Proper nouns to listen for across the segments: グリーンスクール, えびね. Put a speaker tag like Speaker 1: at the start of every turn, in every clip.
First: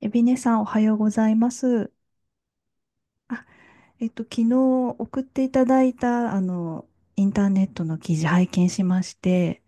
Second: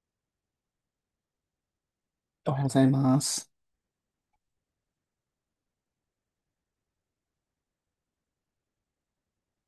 Speaker 1: えびねさん、おはようございます。
Speaker 2: おはようございま
Speaker 1: あ、
Speaker 2: す。
Speaker 1: 昨日送っていただいた、インターネットの記事拝見しまして、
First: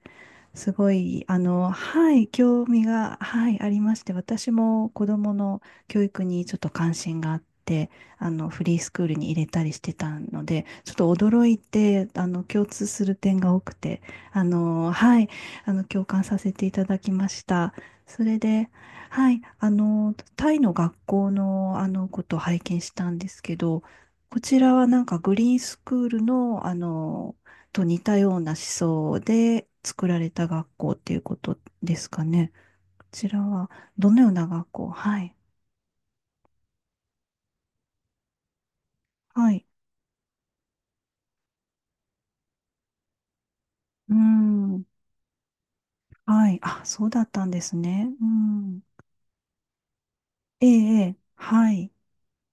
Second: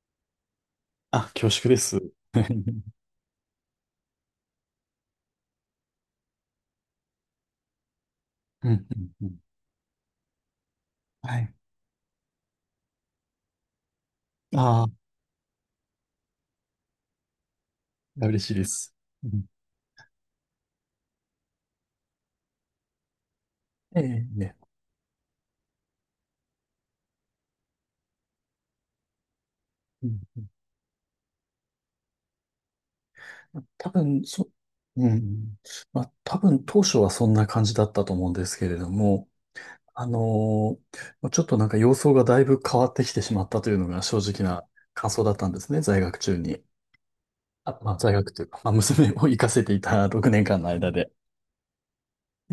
Speaker 1: すごい、
Speaker 2: あ、す。
Speaker 1: はい、
Speaker 2: う
Speaker 1: 興
Speaker 2: ん
Speaker 1: 味が、はい、ありまして、私も子供の教育にちょっと関心があって、フ
Speaker 2: う
Speaker 1: リー
Speaker 2: ん
Speaker 1: スクール
Speaker 2: う
Speaker 1: に
Speaker 2: ん
Speaker 1: 入れたりしてたので、ちょっと
Speaker 2: は
Speaker 1: 驚
Speaker 2: い。
Speaker 1: いて、共通する点が多くて、
Speaker 2: あ
Speaker 1: はい、共感させていただきました。そ
Speaker 2: あ、
Speaker 1: れ
Speaker 2: 嬉しいで
Speaker 1: で、
Speaker 2: す。う
Speaker 1: はい、
Speaker 2: ん。
Speaker 1: タイの学校の、ことを拝見したんですけど、
Speaker 2: ええ、
Speaker 1: こ
Speaker 2: ね。
Speaker 1: ちらはなんかグリーンスクールの、と似たような思想で
Speaker 2: う
Speaker 1: 作ら
Speaker 2: ん
Speaker 1: れ
Speaker 2: う
Speaker 1: た
Speaker 2: ん
Speaker 1: 学校っていうことですかね。こちらは
Speaker 2: 多
Speaker 1: どの
Speaker 2: 分、
Speaker 1: ような
Speaker 2: そ、
Speaker 1: 学校？
Speaker 2: う
Speaker 1: はい。
Speaker 2: ん。まあ、多分当初はそんな感じだったと思うんですけれども、
Speaker 1: はい。
Speaker 2: あのちょっとなんか様相がだいぶ変わってきてしまったというのが
Speaker 1: うー
Speaker 2: 正直な
Speaker 1: ん。
Speaker 2: 感想だったんですね、在学中
Speaker 1: はい。
Speaker 2: に。
Speaker 1: あ、そうだったんです
Speaker 2: まあ、在
Speaker 1: ね。う
Speaker 2: 学というか、まあ、
Speaker 1: ん。
Speaker 2: 娘を行かせていた6年間
Speaker 1: え
Speaker 2: の
Speaker 1: え、
Speaker 2: 間
Speaker 1: え
Speaker 2: で。
Speaker 1: え。はい。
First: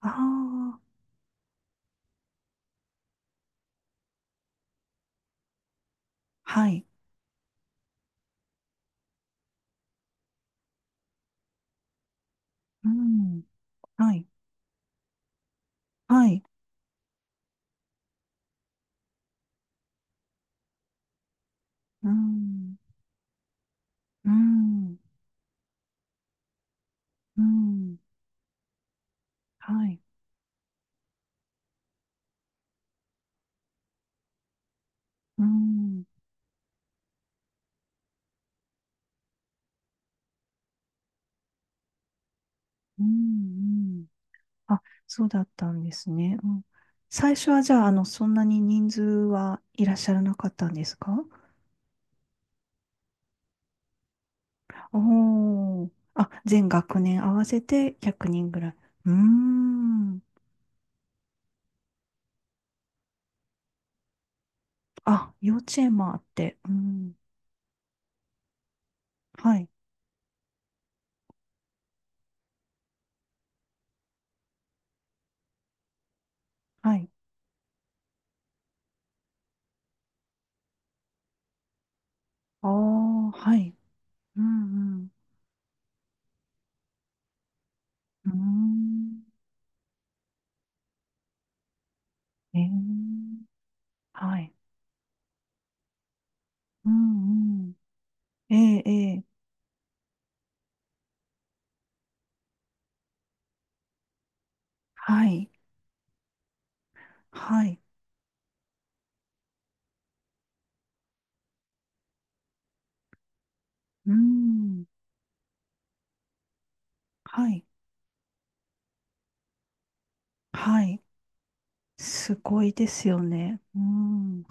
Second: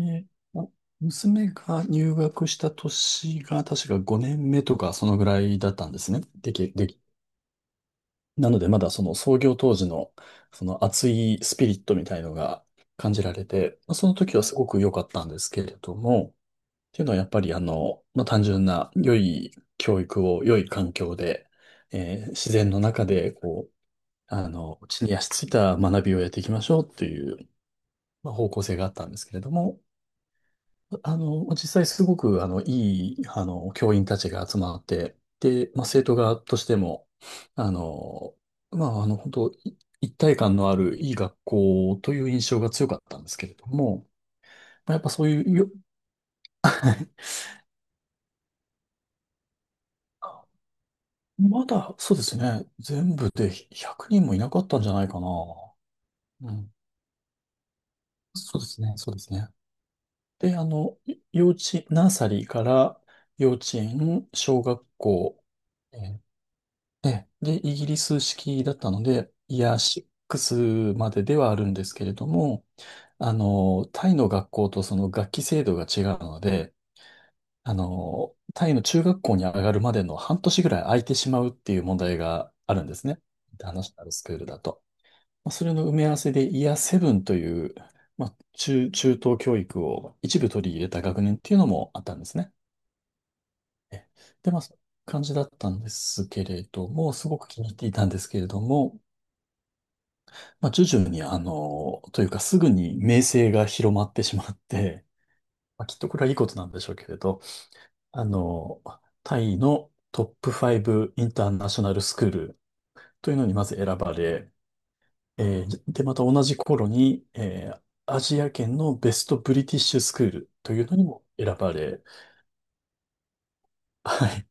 Speaker 1: あ
Speaker 2: あ
Speaker 1: あ、
Speaker 2: 娘が入学した年が確か5年目とかそのぐらいだったんですね。で
Speaker 1: は
Speaker 2: き、
Speaker 1: い。
Speaker 2: でき、なのでまだその創業当時のその熱いスピリットみたいのが
Speaker 1: う
Speaker 2: 感じら
Speaker 1: ん。
Speaker 2: れて、まあ、そ
Speaker 1: は
Speaker 2: の
Speaker 1: い。
Speaker 2: 時はすごく良かったんですけれど
Speaker 1: は
Speaker 2: も、
Speaker 1: い。
Speaker 2: っていうのはやっぱりまあ、単純な良い教育を良い環境で、
Speaker 1: う
Speaker 2: 自然
Speaker 1: ん。
Speaker 2: の中でこう、
Speaker 1: うん。
Speaker 2: 地に足ついた学びをやっていきましょうっていう、
Speaker 1: うん。
Speaker 2: まあ、方向性があったんですけれど
Speaker 1: は
Speaker 2: も、
Speaker 1: い。
Speaker 2: 実際すごく、いい、教員たちが集まって、
Speaker 1: う
Speaker 2: で、まあ、生
Speaker 1: ん。
Speaker 2: 徒側としても、あの、本当い一体感のあるいい学校という印象が強か
Speaker 1: う
Speaker 2: ったんですけれど
Speaker 1: ん。うん。
Speaker 2: も、
Speaker 1: あ、
Speaker 2: まあ、やっぱ
Speaker 1: そ
Speaker 2: そ
Speaker 1: う
Speaker 2: う
Speaker 1: だ
Speaker 2: い
Speaker 1: っ
Speaker 2: う
Speaker 1: た
Speaker 2: よ、
Speaker 1: んですね。うん。最初はじゃあ、そんなに人数はいらっしゃらなかったんですか？
Speaker 2: まだ、そうですね、全部で100人もいなかったんじゃないかな。
Speaker 1: おー。あ、
Speaker 2: う
Speaker 1: 全
Speaker 2: ん。
Speaker 1: 学年合わせて100人ぐ
Speaker 2: そうで
Speaker 1: らい。
Speaker 2: すね、
Speaker 1: う
Speaker 2: そ
Speaker 1: ー
Speaker 2: うですね。
Speaker 1: ん。
Speaker 2: で、あの、い幼稚、ナーサリーから幼稚園、小学
Speaker 1: あ、
Speaker 2: 校、
Speaker 1: 幼稚園
Speaker 2: え
Speaker 1: もあっ
Speaker 2: ー
Speaker 1: て。うん。
Speaker 2: で、イギリス式だったので、
Speaker 1: は
Speaker 2: イ
Speaker 1: い。
Speaker 2: ヤーシックスまでではあるんですけれども、タイの学校とその学期制度が違うので、
Speaker 1: はい。
Speaker 2: タイの中学校に上がるまでの半年ぐらい空いてしまうっていう問題が
Speaker 1: あ
Speaker 2: あるんですね。
Speaker 1: あ、
Speaker 2: イ
Speaker 1: は
Speaker 2: ンター
Speaker 1: い。
Speaker 2: ナショナルスクー
Speaker 1: う
Speaker 2: ルだと。
Speaker 1: ん、うん。
Speaker 2: まあそれの埋め合わせでイヤーセブンという、ま
Speaker 1: うー
Speaker 2: あ、中
Speaker 1: ん。
Speaker 2: 等教育を一部取り入れた学年っていうのもあったんですね。
Speaker 1: ええ、
Speaker 2: え
Speaker 1: は
Speaker 2: で、
Speaker 1: い。
Speaker 2: まあ、そういう感じだったんですけれ
Speaker 1: う
Speaker 2: ども、すごく
Speaker 1: ん、
Speaker 2: 気
Speaker 1: う
Speaker 2: に入
Speaker 1: ん。
Speaker 2: っていたんですけれ
Speaker 1: え
Speaker 2: ど
Speaker 1: え、え
Speaker 2: も、
Speaker 1: え。
Speaker 2: まあ、徐々に、というかすぐに名声が広まってしまって、
Speaker 1: はい。
Speaker 2: まあ、きっとこれはいいことなんでしょうけれど、
Speaker 1: はい。
Speaker 2: あの、タイのトップ5イブインターナショナルスクールというのにまず選
Speaker 1: う
Speaker 2: ばれ、
Speaker 1: ん。
Speaker 2: で、また同じ頃に、
Speaker 1: はい。
Speaker 2: アジア圏のベストブリティッシュスクールとい
Speaker 1: は
Speaker 2: うの
Speaker 1: い。
Speaker 2: にも選ばれ、
Speaker 1: すごいですよね。う
Speaker 2: は
Speaker 1: ん。
Speaker 2: い。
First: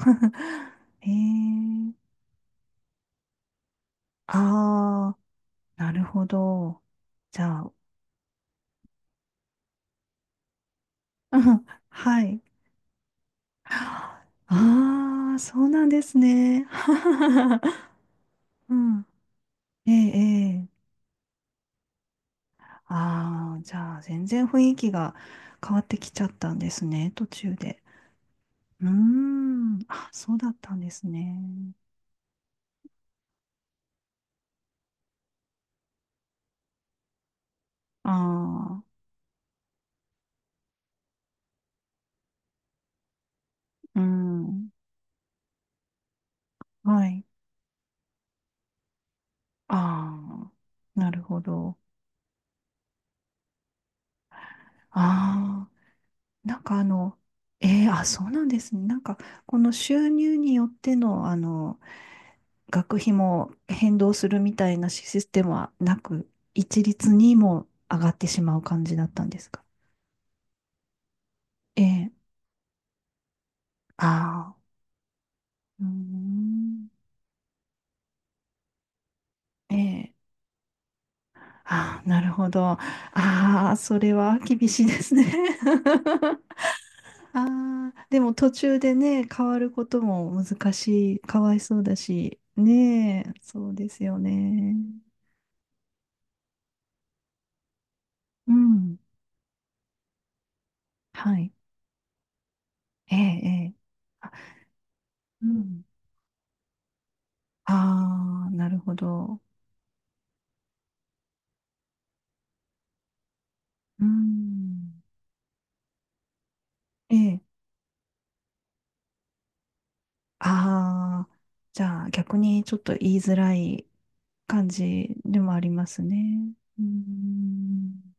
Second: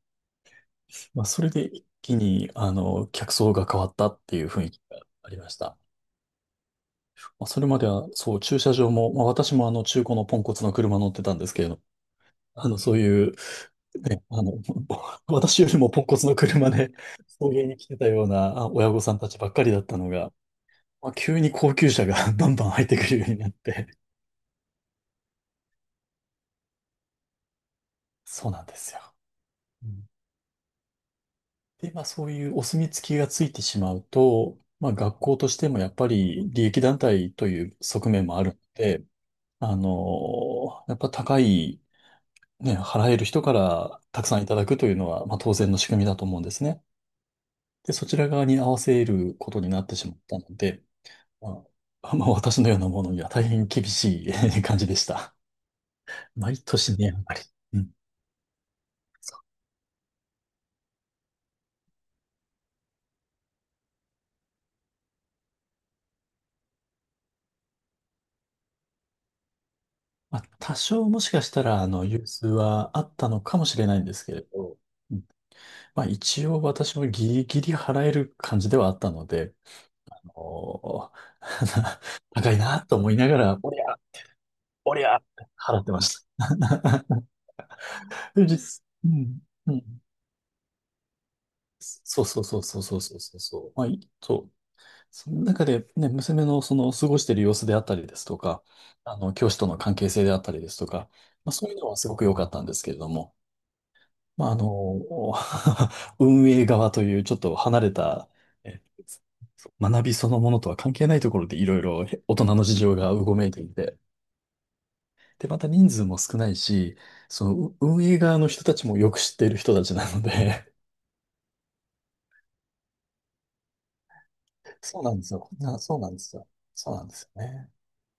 Speaker 1: え
Speaker 2: まあ、それで一
Speaker 1: え。
Speaker 2: 気に、客層が変わったっていう雰囲気が
Speaker 1: あ
Speaker 2: ありました。
Speaker 1: あ、なるほど。じゃ
Speaker 2: まあ、それ
Speaker 1: あ、
Speaker 2: までは、そう、駐車場も、まあ、私も中古のポンコツの車乗ってた
Speaker 1: う
Speaker 2: んですけ
Speaker 1: ん
Speaker 2: れど、
Speaker 1: はい。
Speaker 2: あの、そういう、ね、あ
Speaker 1: あ
Speaker 2: の、
Speaker 1: あ、そ
Speaker 2: 私よ
Speaker 1: う
Speaker 2: り
Speaker 1: なん
Speaker 2: も
Speaker 1: で
Speaker 2: ポン
Speaker 1: す
Speaker 2: コツの
Speaker 1: ね。
Speaker 2: 車で 送迎に来てたような
Speaker 1: う
Speaker 2: 親御
Speaker 1: ん。
Speaker 2: さんたちばっかりだっ
Speaker 1: ええ、
Speaker 2: たのが、
Speaker 1: ええ。
Speaker 2: まあ、急に高級車が バンバン入ってくるようになっ
Speaker 1: ああ、じ
Speaker 2: て、
Speaker 1: ゃあ、全然雰囲気が変わってきちゃったんですね、途中で。
Speaker 2: そうなんで
Speaker 1: うー
Speaker 2: すよ。
Speaker 1: ん。
Speaker 2: うん。
Speaker 1: あ、そうだったんですね。
Speaker 2: で、まあ、そういうお墨付きがついてしまうと、まあ、学校としてもやっぱり利益団体という側面もあるの
Speaker 1: ああ、
Speaker 2: で、やっぱ高いね、払える人か
Speaker 1: う
Speaker 2: らたくさんいただ
Speaker 1: ん。
Speaker 2: くというのは、まあ、当然の仕組みだと思うんですね。
Speaker 1: はい。
Speaker 2: で、そちら側に合わせることになってしまったの
Speaker 1: ああ、
Speaker 2: で、
Speaker 1: なるほ
Speaker 2: ま
Speaker 1: ど。
Speaker 2: まあ、私のようなものには大変厳しい 感じでした。
Speaker 1: ああ、な
Speaker 2: 毎
Speaker 1: んか
Speaker 2: 年値上がり。う
Speaker 1: ええ、
Speaker 2: ん。
Speaker 1: あ、そうなんですね。なんか、この収入によっての、学費も変動するみたいなシステムはなく、一律にも上がってしまう感じだったんですか？
Speaker 2: まあ、多少もしかした
Speaker 1: え
Speaker 2: ら、
Speaker 1: え。
Speaker 2: 融通はあったのかもしれない
Speaker 1: あ
Speaker 2: んですけれ
Speaker 1: あ。
Speaker 2: ど、うん、
Speaker 1: うー
Speaker 2: まあ、一応
Speaker 1: ん。
Speaker 2: 私もギリギリ払える感じではあったので、
Speaker 1: ええ。
Speaker 2: おー
Speaker 1: ああ、な るほ
Speaker 2: 高い
Speaker 1: ど。あ
Speaker 2: なと思いながら、
Speaker 1: あ、それは厳しい
Speaker 2: お
Speaker 1: で
Speaker 2: り
Speaker 1: す
Speaker 2: ゃっ
Speaker 1: ね。
Speaker 2: て払ってまし た。
Speaker 1: ああ、でも
Speaker 2: そう
Speaker 1: 途
Speaker 2: で
Speaker 1: 中
Speaker 2: す。
Speaker 1: で
Speaker 2: う
Speaker 1: ね、
Speaker 2: ん。
Speaker 1: 変わる
Speaker 2: う
Speaker 1: こと
Speaker 2: ん。
Speaker 1: も難しい、かわいそうだ
Speaker 2: そう
Speaker 1: し、
Speaker 2: そうそうそうそうそう
Speaker 1: ね
Speaker 2: そ
Speaker 1: え、
Speaker 2: うそ
Speaker 1: そ
Speaker 2: う。
Speaker 1: うですよね。
Speaker 2: その中でね、娘のその過ごしている様子であったりですと
Speaker 1: う
Speaker 2: か、
Speaker 1: ん。
Speaker 2: 教師との関係性であったりですとか、
Speaker 1: は
Speaker 2: まあ、
Speaker 1: い。
Speaker 2: そういうのはすごく良かったんですけれど
Speaker 1: ええ、
Speaker 2: も、
Speaker 1: ええ。あ、
Speaker 2: まあ、あの、
Speaker 1: うん。
Speaker 2: 運営側というちょっと離れた、
Speaker 1: ああ、なる
Speaker 2: え
Speaker 1: ほど。
Speaker 2: 学びそのものとは関係ないところでいろいろ大人の事情がうごめいていて、
Speaker 1: うーん
Speaker 2: で、また人数も少ないし、
Speaker 1: ええ。
Speaker 2: その運営側の人たちもよく知っている人たちなので、
Speaker 1: ああ、じゃあ逆にちょっと言いづらい感
Speaker 2: そうな
Speaker 1: じ
Speaker 2: んです
Speaker 1: で
Speaker 2: よ。
Speaker 1: もありま
Speaker 2: そう
Speaker 1: す
Speaker 2: なんです
Speaker 1: ね。
Speaker 2: よ。
Speaker 1: うー
Speaker 2: そうなんですよね。
Speaker 1: ん、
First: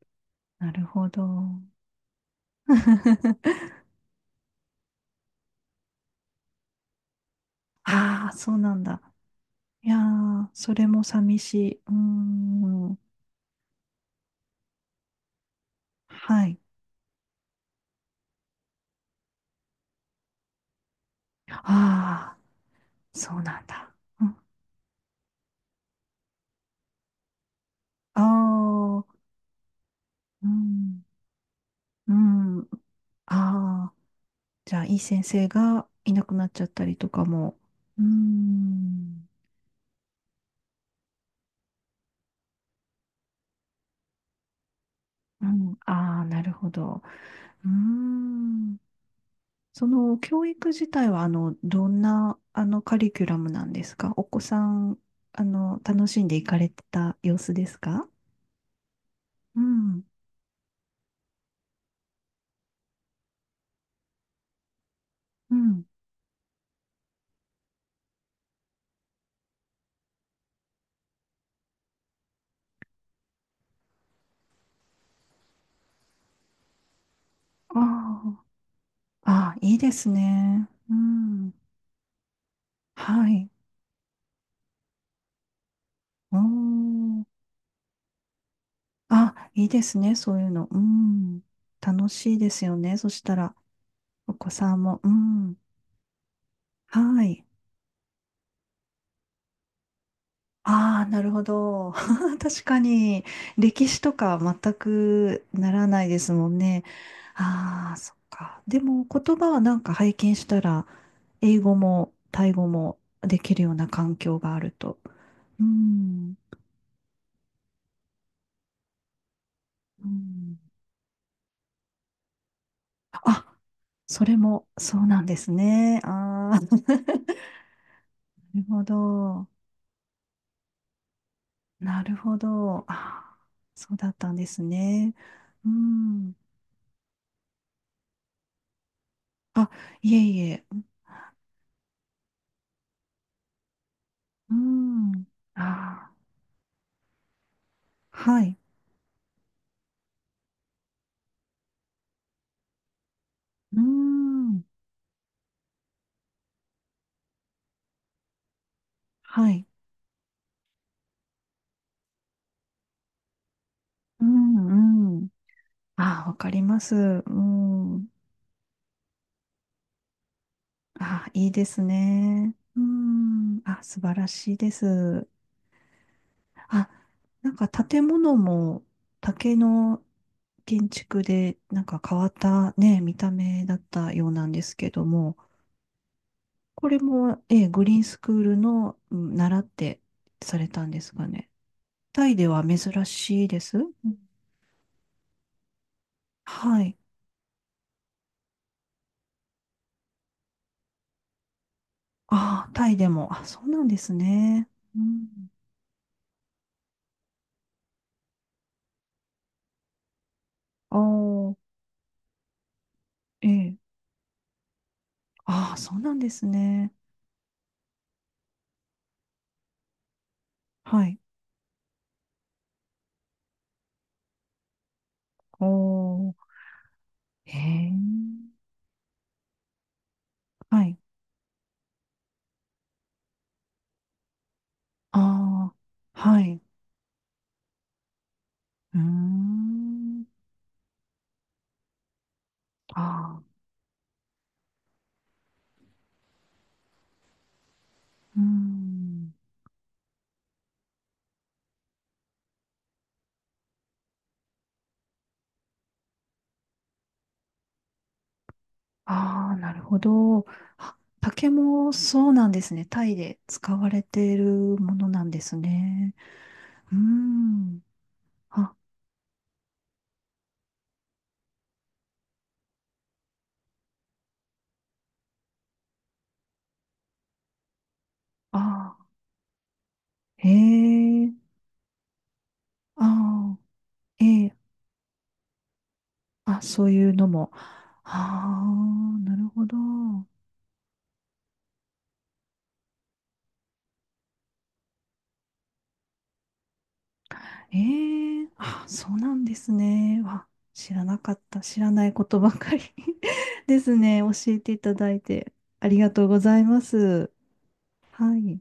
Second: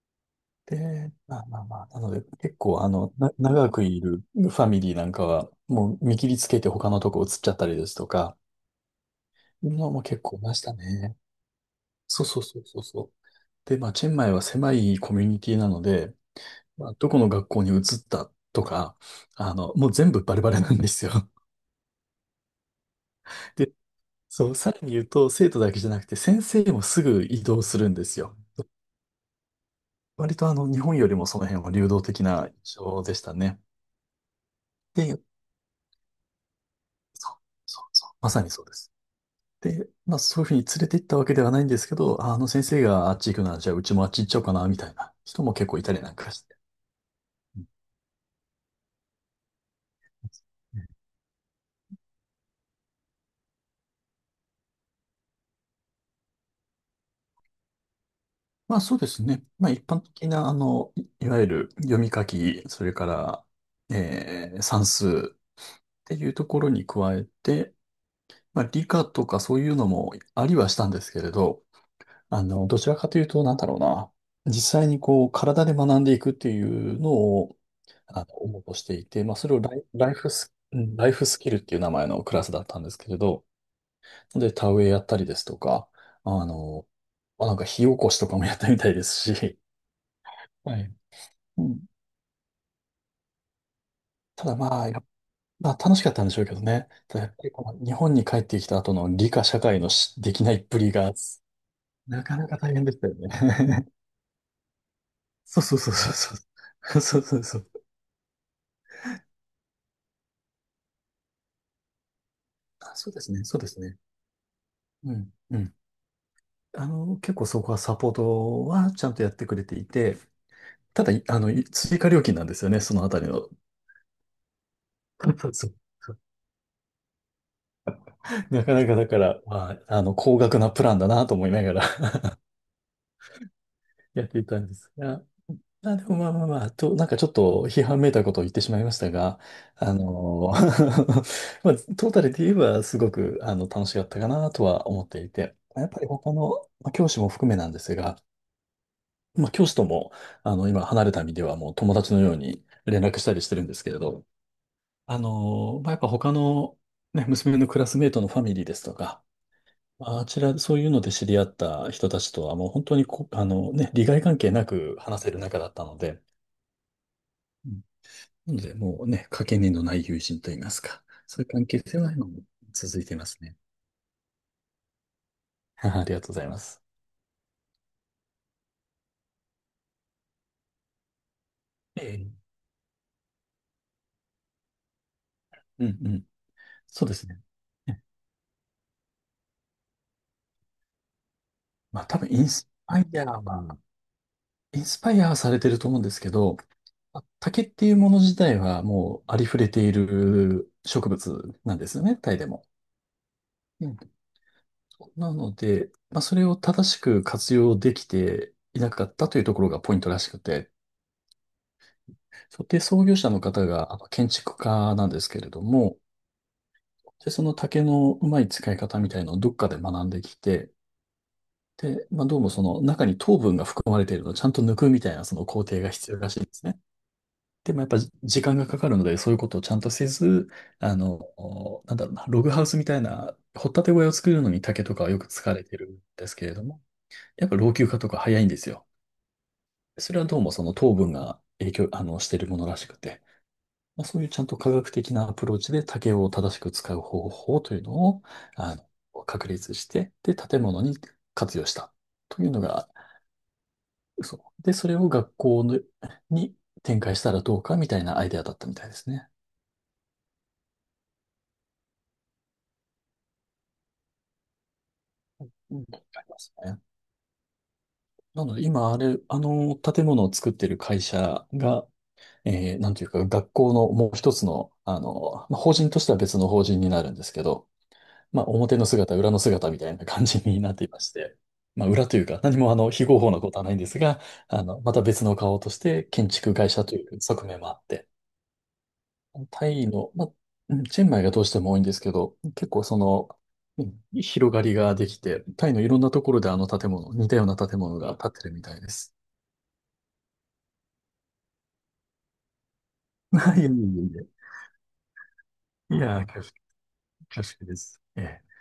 Speaker 1: なるほ
Speaker 2: で、
Speaker 1: ど。
Speaker 2: まあ、なので結構長くいるファミリーなんかは、もう見切りつけて他のとこ移っちゃったりですと
Speaker 1: ああ、
Speaker 2: か、
Speaker 1: そうなんだ。
Speaker 2: う
Speaker 1: い
Speaker 2: の
Speaker 1: や
Speaker 2: も結構い
Speaker 1: ー、
Speaker 2: まし
Speaker 1: そ
Speaker 2: た
Speaker 1: れも
Speaker 2: ね。
Speaker 1: 寂しい。うー
Speaker 2: そうそうそうそう
Speaker 1: ん、
Speaker 2: そう。で、まあ、チェンマイは狭いコミュニティなので、
Speaker 1: はい。
Speaker 2: まあ、どこの学校に移ったとか、もう全部バレバレなんですよ。
Speaker 1: ああ、そう なん
Speaker 2: で、
Speaker 1: だ。うん、
Speaker 2: そう、さらに言うと、生徒だけじゃなくて、先生もすぐ移動するんで
Speaker 1: あ
Speaker 2: すよ。
Speaker 1: あ、
Speaker 2: 割
Speaker 1: う
Speaker 2: と日本
Speaker 1: ん、
Speaker 2: よりもその辺は流動
Speaker 1: う
Speaker 2: 的な
Speaker 1: ん、
Speaker 2: 印象でしたね。
Speaker 1: ああ、じゃあ、いい
Speaker 2: で、
Speaker 1: 先生がいなくなっちゃったりとかも。
Speaker 2: そう
Speaker 1: うー
Speaker 2: そう、まさにそうです。
Speaker 1: ん
Speaker 2: で、まあそういうふうに連れて行ったわけではないんですけど、あの先生があっち行くなら、じゃあうちもあっち行っちゃおうかな、みたいな人
Speaker 1: う
Speaker 2: も結
Speaker 1: ん、
Speaker 2: 構いたりなん
Speaker 1: ああ、
Speaker 2: かし
Speaker 1: なる
Speaker 2: て。
Speaker 1: ほど。う
Speaker 2: う
Speaker 1: ーん。その教育
Speaker 2: ん。
Speaker 1: 自体は、どんな、カリキュラムなんですか？お子さん、楽しんでいかれてた様子ですか？
Speaker 2: まあそうですね。
Speaker 1: う
Speaker 2: まあ一般
Speaker 1: ん、
Speaker 2: 的な、いわゆる読み書き、それから、算数
Speaker 1: う
Speaker 2: っ
Speaker 1: ん。
Speaker 2: ていうところに加えて、まあ理科とかそういうのもありはしたんですけれど、どちらかというと、なんだろうな。実際にこう、体で学んでいくっていうのを、
Speaker 1: あ
Speaker 2: あの、応募していて、
Speaker 1: あ、
Speaker 2: まあ、そ
Speaker 1: あ
Speaker 2: れ
Speaker 1: あ、
Speaker 2: を
Speaker 1: いいですね。う
Speaker 2: ライフスキ
Speaker 1: ん。
Speaker 2: ルっていう名前のクラスだったんですけれ
Speaker 1: は
Speaker 2: ど、
Speaker 1: い。
Speaker 2: で、田植えやったりですとか、
Speaker 1: お
Speaker 2: あの、
Speaker 1: ー。
Speaker 2: まあ、なんか火起こしとかもやったみたいです
Speaker 1: あ、
Speaker 2: し、
Speaker 1: いいですね、そういうの。
Speaker 2: は
Speaker 1: う
Speaker 2: い。
Speaker 1: ん。
Speaker 2: うん。
Speaker 1: 楽しいですよね。そしたら、お
Speaker 2: た
Speaker 1: 子
Speaker 2: だ
Speaker 1: さ
Speaker 2: ま
Speaker 1: ん
Speaker 2: あ、
Speaker 1: も。うん。
Speaker 2: まあ、楽しかったんでしょうけどね。た
Speaker 1: は
Speaker 2: だやっぱ
Speaker 1: い。
Speaker 2: りこの日本に帰ってきた後の理科社会のしできないっぷり
Speaker 1: ああ、
Speaker 2: が、
Speaker 1: なるほど。
Speaker 2: なか なか
Speaker 1: 確
Speaker 2: 大
Speaker 1: か
Speaker 2: 変でしたよ
Speaker 1: に、
Speaker 2: ね。
Speaker 1: 歴史とか全 く
Speaker 2: そう
Speaker 1: な
Speaker 2: そう
Speaker 1: ら
Speaker 2: そう
Speaker 1: ない
Speaker 2: そう
Speaker 1: です
Speaker 2: そ
Speaker 1: もんね。
Speaker 2: う。そうそうそう。
Speaker 1: ああ、そっか。でも、言葉はなんか拝見したら、英語もタイ語
Speaker 2: あ、
Speaker 1: も
Speaker 2: そうです
Speaker 1: で
Speaker 2: ね、
Speaker 1: き
Speaker 2: そう
Speaker 1: る
Speaker 2: で
Speaker 1: よう
Speaker 2: す
Speaker 1: な
Speaker 2: ね。
Speaker 1: 環境があると。
Speaker 2: うん、う
Speaker 1: う
Speaker 2: ん。
Speaker 1: ん。
Speaker 2: 結構そこはサポートはちゃんとやってくれてい
Speaker 1: う
Speaker 2: て、
Speaker 1: ん。
Speaker 2: ただ、いあの、い追加料金なんですよね、そのあたりの。
Speaker 1: あ、それもそうなんです
Speaker 2: そう。
Speaker 1: ね。ああ、な
Speaker 2: な
Speaker 1: る
Speaker 2: か
Speaker 1: ほ
Speaker 2: なかだから、
Speaker 1: ど。
Speaker 2: まあ、高額なプランだなと思いながら
Speaker 1: なる ほど。あーそうだっ
Speaker 2: やっ
Speaker 1: たん
Speaker 2: てい
Speaker 1: で
Speaker 2: た
Speaker 1: す
Speaker 2: んです
Speaker 1: ね。
Speaker 2: が、
Speaker 1: う
Speaker 2: まあでもまあ
Speaker 1: ん。
Speaker 2: まあまあ、と、なんかちょっと批判めいたことを言ってしまいましたが、
Speaker 1: あ、いえい
Speaker 2: ま
Speaker 1: え。
Speaker 2: あ、トータルで言えばすごく楽しかったかな
Speaker 1: う
Speaker 2: とは思って
Speaker 1: ん。
Speaker 2: いて、やっぱり
Speaker 1: ああ。
Speaker 2: 他の、まあ、教師も含めなんですが、
Speaker 1: はい。
Speaker 2: まあ、教師とも、今離れた身ではもう友達のように連絡したりしてるんで
Speaker 1: うー
Speaker 2: すけれど、
Speaker 1: ん。
Speaker 2: まあ、やっぱ他の、ね、娘のクラスメートのファミリーですとか、
Speaker 1: はい。
Speaker 2: まああちら、そういうので知り合った人たちとはもう本当にこ、あのね、利害
Speaker 1: う
Speaker 2: 関係なく
Speaker 1: ん、う
Speaker 2: 話
Speaker 1: ん。
Speaker 2: せる仲だったので、
Speaker 1: ああ、わかります。う
Speaker 2: うん。
Speaker 1: ん。
Speaker 2: なので、もうね、かけねのない友人といいますか、
Speaker 1: ああ、
Speaker 2: そうい
Speaker 1: い
Speaker 2: う
Speaker 1: いで
Speaker 2: 関係
Speaker 1: す
Speaker 2: 性は今も
Speaker 1: ね。う
Speaker 2: 続いていますね。
Speaker 1: ん。あ、素晴らしいです。
Speaker 2: ありがとうございます。
Speaker 1: あ、なんか建物も竹の建築でなんか
Speaker 2: え
Speaker 1: 変わっ
Speaker 2: え、
Speaker 1: たね、見た目だったようなんですけども、
Speaker 2: うんうん。
Speaker 1: これ
Speaker 2: そうですね。
Speaker 1: も、ええ、グリー
Speaker 2: ね
Speaker 1: ンスクールの習ってされたんですかね。
Speaker 2: まあ多
Speaker 1: タ
Speaker 2: 分
Speaker 1: イ
Speaker 2: イ
Speaker 1: で
Speaker 2: ン
Speaker 1: は
Speaker 2: スパ
Speaker 1: 珍
Speaker 2: イア
Speaker 1: しいで
Speaker 2: は、
Speaker 1: す。うん
Speaker 2: インスパイアされてると思うんですけど、
Speaker 1: はい。
Speaker 2: 竹っていうもの自体はもうありふれている植物なんですよね、タイでも。
Speaker 1: ああ、タイでも。あ、そうな
Speaker 2: う
Speaker 1: んで
Speaker 2: ん。
Speaker 1: すね。う
Speaker 2: な
Speaker 1: ん。
Speaker 2: ので、まあ、それを正しく活用できていなかったというところがポイントらしくて、
Speaker 1: ああ、
Speaker 2: そうで、創業者の
Speaker 1: え
Speaker 2: 方
Speaker 1: え。
Speaker 2: があの建築家なんですけれど
Speaker 1: ああ、そ
Speaker 2: も、
Speaker 1: うなんですね。
Speaker 2: で、その竹のうまい使い方みたいのをどっかで学んできて、
Speaker 1: はい。
Speaker 2: で、まあ、どうもその中に糖分が含まれているのをちゃんと抜くみたいなその工
Speaker 1: お
Speaker 2: 程が必要ら
Speaker 1: ー、
Speaker 2: しいんですね。
Speaker 1: へ
Speaker 2: でもやっ
Speaker 1: え。
Speaker 2: ぱ時間がかかるので、そういうことをちゃんとせず、
Speaker 1: はい。
Speaker 2: なんだろうな、ログハウスみたいな、掘ったて小屋を作るのに竹とかはよ
Speaker 1: あ
Speaker 2: く使われてるん
Speaker 1: あ、
Speaker 2: です
Speaker 1: は
Speaker 2: けれ
Speaker 1: い。
Speaker 2: ども、やっぱ老朽化とか早いんですよ。
Speaker 1: うー
Speaker 2: それは
Speaker 1: ん。
Speaker 2: どうもその糖分が影響、してるものらしくて、
Speaker 1: ああ、
Speaker 2: まあ、そういうちゃんと科学的なアプローチで竹を正しく使う方法というのを、
Speaker 1: うー
Speaker 2: あ
Speaker 1: ん。
Speaker 2: 確立して、で、建物に活用したというのが、そう。で、それを学校のに展開したらどうかみたいなアイデアだったみたいですね。
Speaker 1: ああ、なるほど。あ、竹もそうなんですね。タイで使われているものなんです
Speaker 2: うん。
Speaker 1: ね。
Speaker 2: ありますね。
Speaker 1: うーん。
Speaker 2: なので、
Speaker 1: あ、
Speaker 2: 今、あの建物を作ってる会社が、なんていうか、学校のもう一つの、まあ、法人としては別の法人になるんですけど、まあ、
Speaker 1: あ
Speaker 2: 表の
Speaker 1: あ、
Speaker 2: 姿、裏の姿みたいな感じ
Speaker 1: へ
Speaker 2: になっていまし
Speaker 1: え。
Speaker 2: て、まあ、裏というか、何も非合法なこ
Speaker 1: あ
Speaker 2: とはないんですが、
Speaker 1: あ、ええ
Speaker 2: また別の顔として建築
Speaker 1: あ、
Speaker 2: 会社
Speaker 1: そう
Speaker 2: とい
Speaker 1: いう
Speaker 2: う
Speaker 1: の
Speaker 2: 側
Speaker 1: も。
Speaker 2: 面もあって、
Speaker 1: ああ、なるほ
Speaker 2: タ
Speaker 1: ど。
Speaker 2: イの、まあ、うんチェンマイがどうしても多いんですけど、結構その、うん広がりができて、タイのいろんなところであの建物、似たような建物が建っ
Speaker 1: ええ
Speaker 2: てるみたい
Speaker 1: あ、
Speaker 2: で
Speaker 1: そ
Speaker 2: す。
Speaker 1: うなんですね。わ、知らなかった。知らないことばかり
Speaker 2: いやい やい
Speaker 1: ですね。
Speaker 2: やい
Speaker 1: 教えていただいてあり
Speaker 2: い
Speaker 1: が
Speaker 2: や
Speaker 1: と
Speaker 2: ー、
Speaker 1: うございます。
Speaker 2: 恐縮です。え
Speaker 1: は
Speaker 2: え
Speaker 1: い。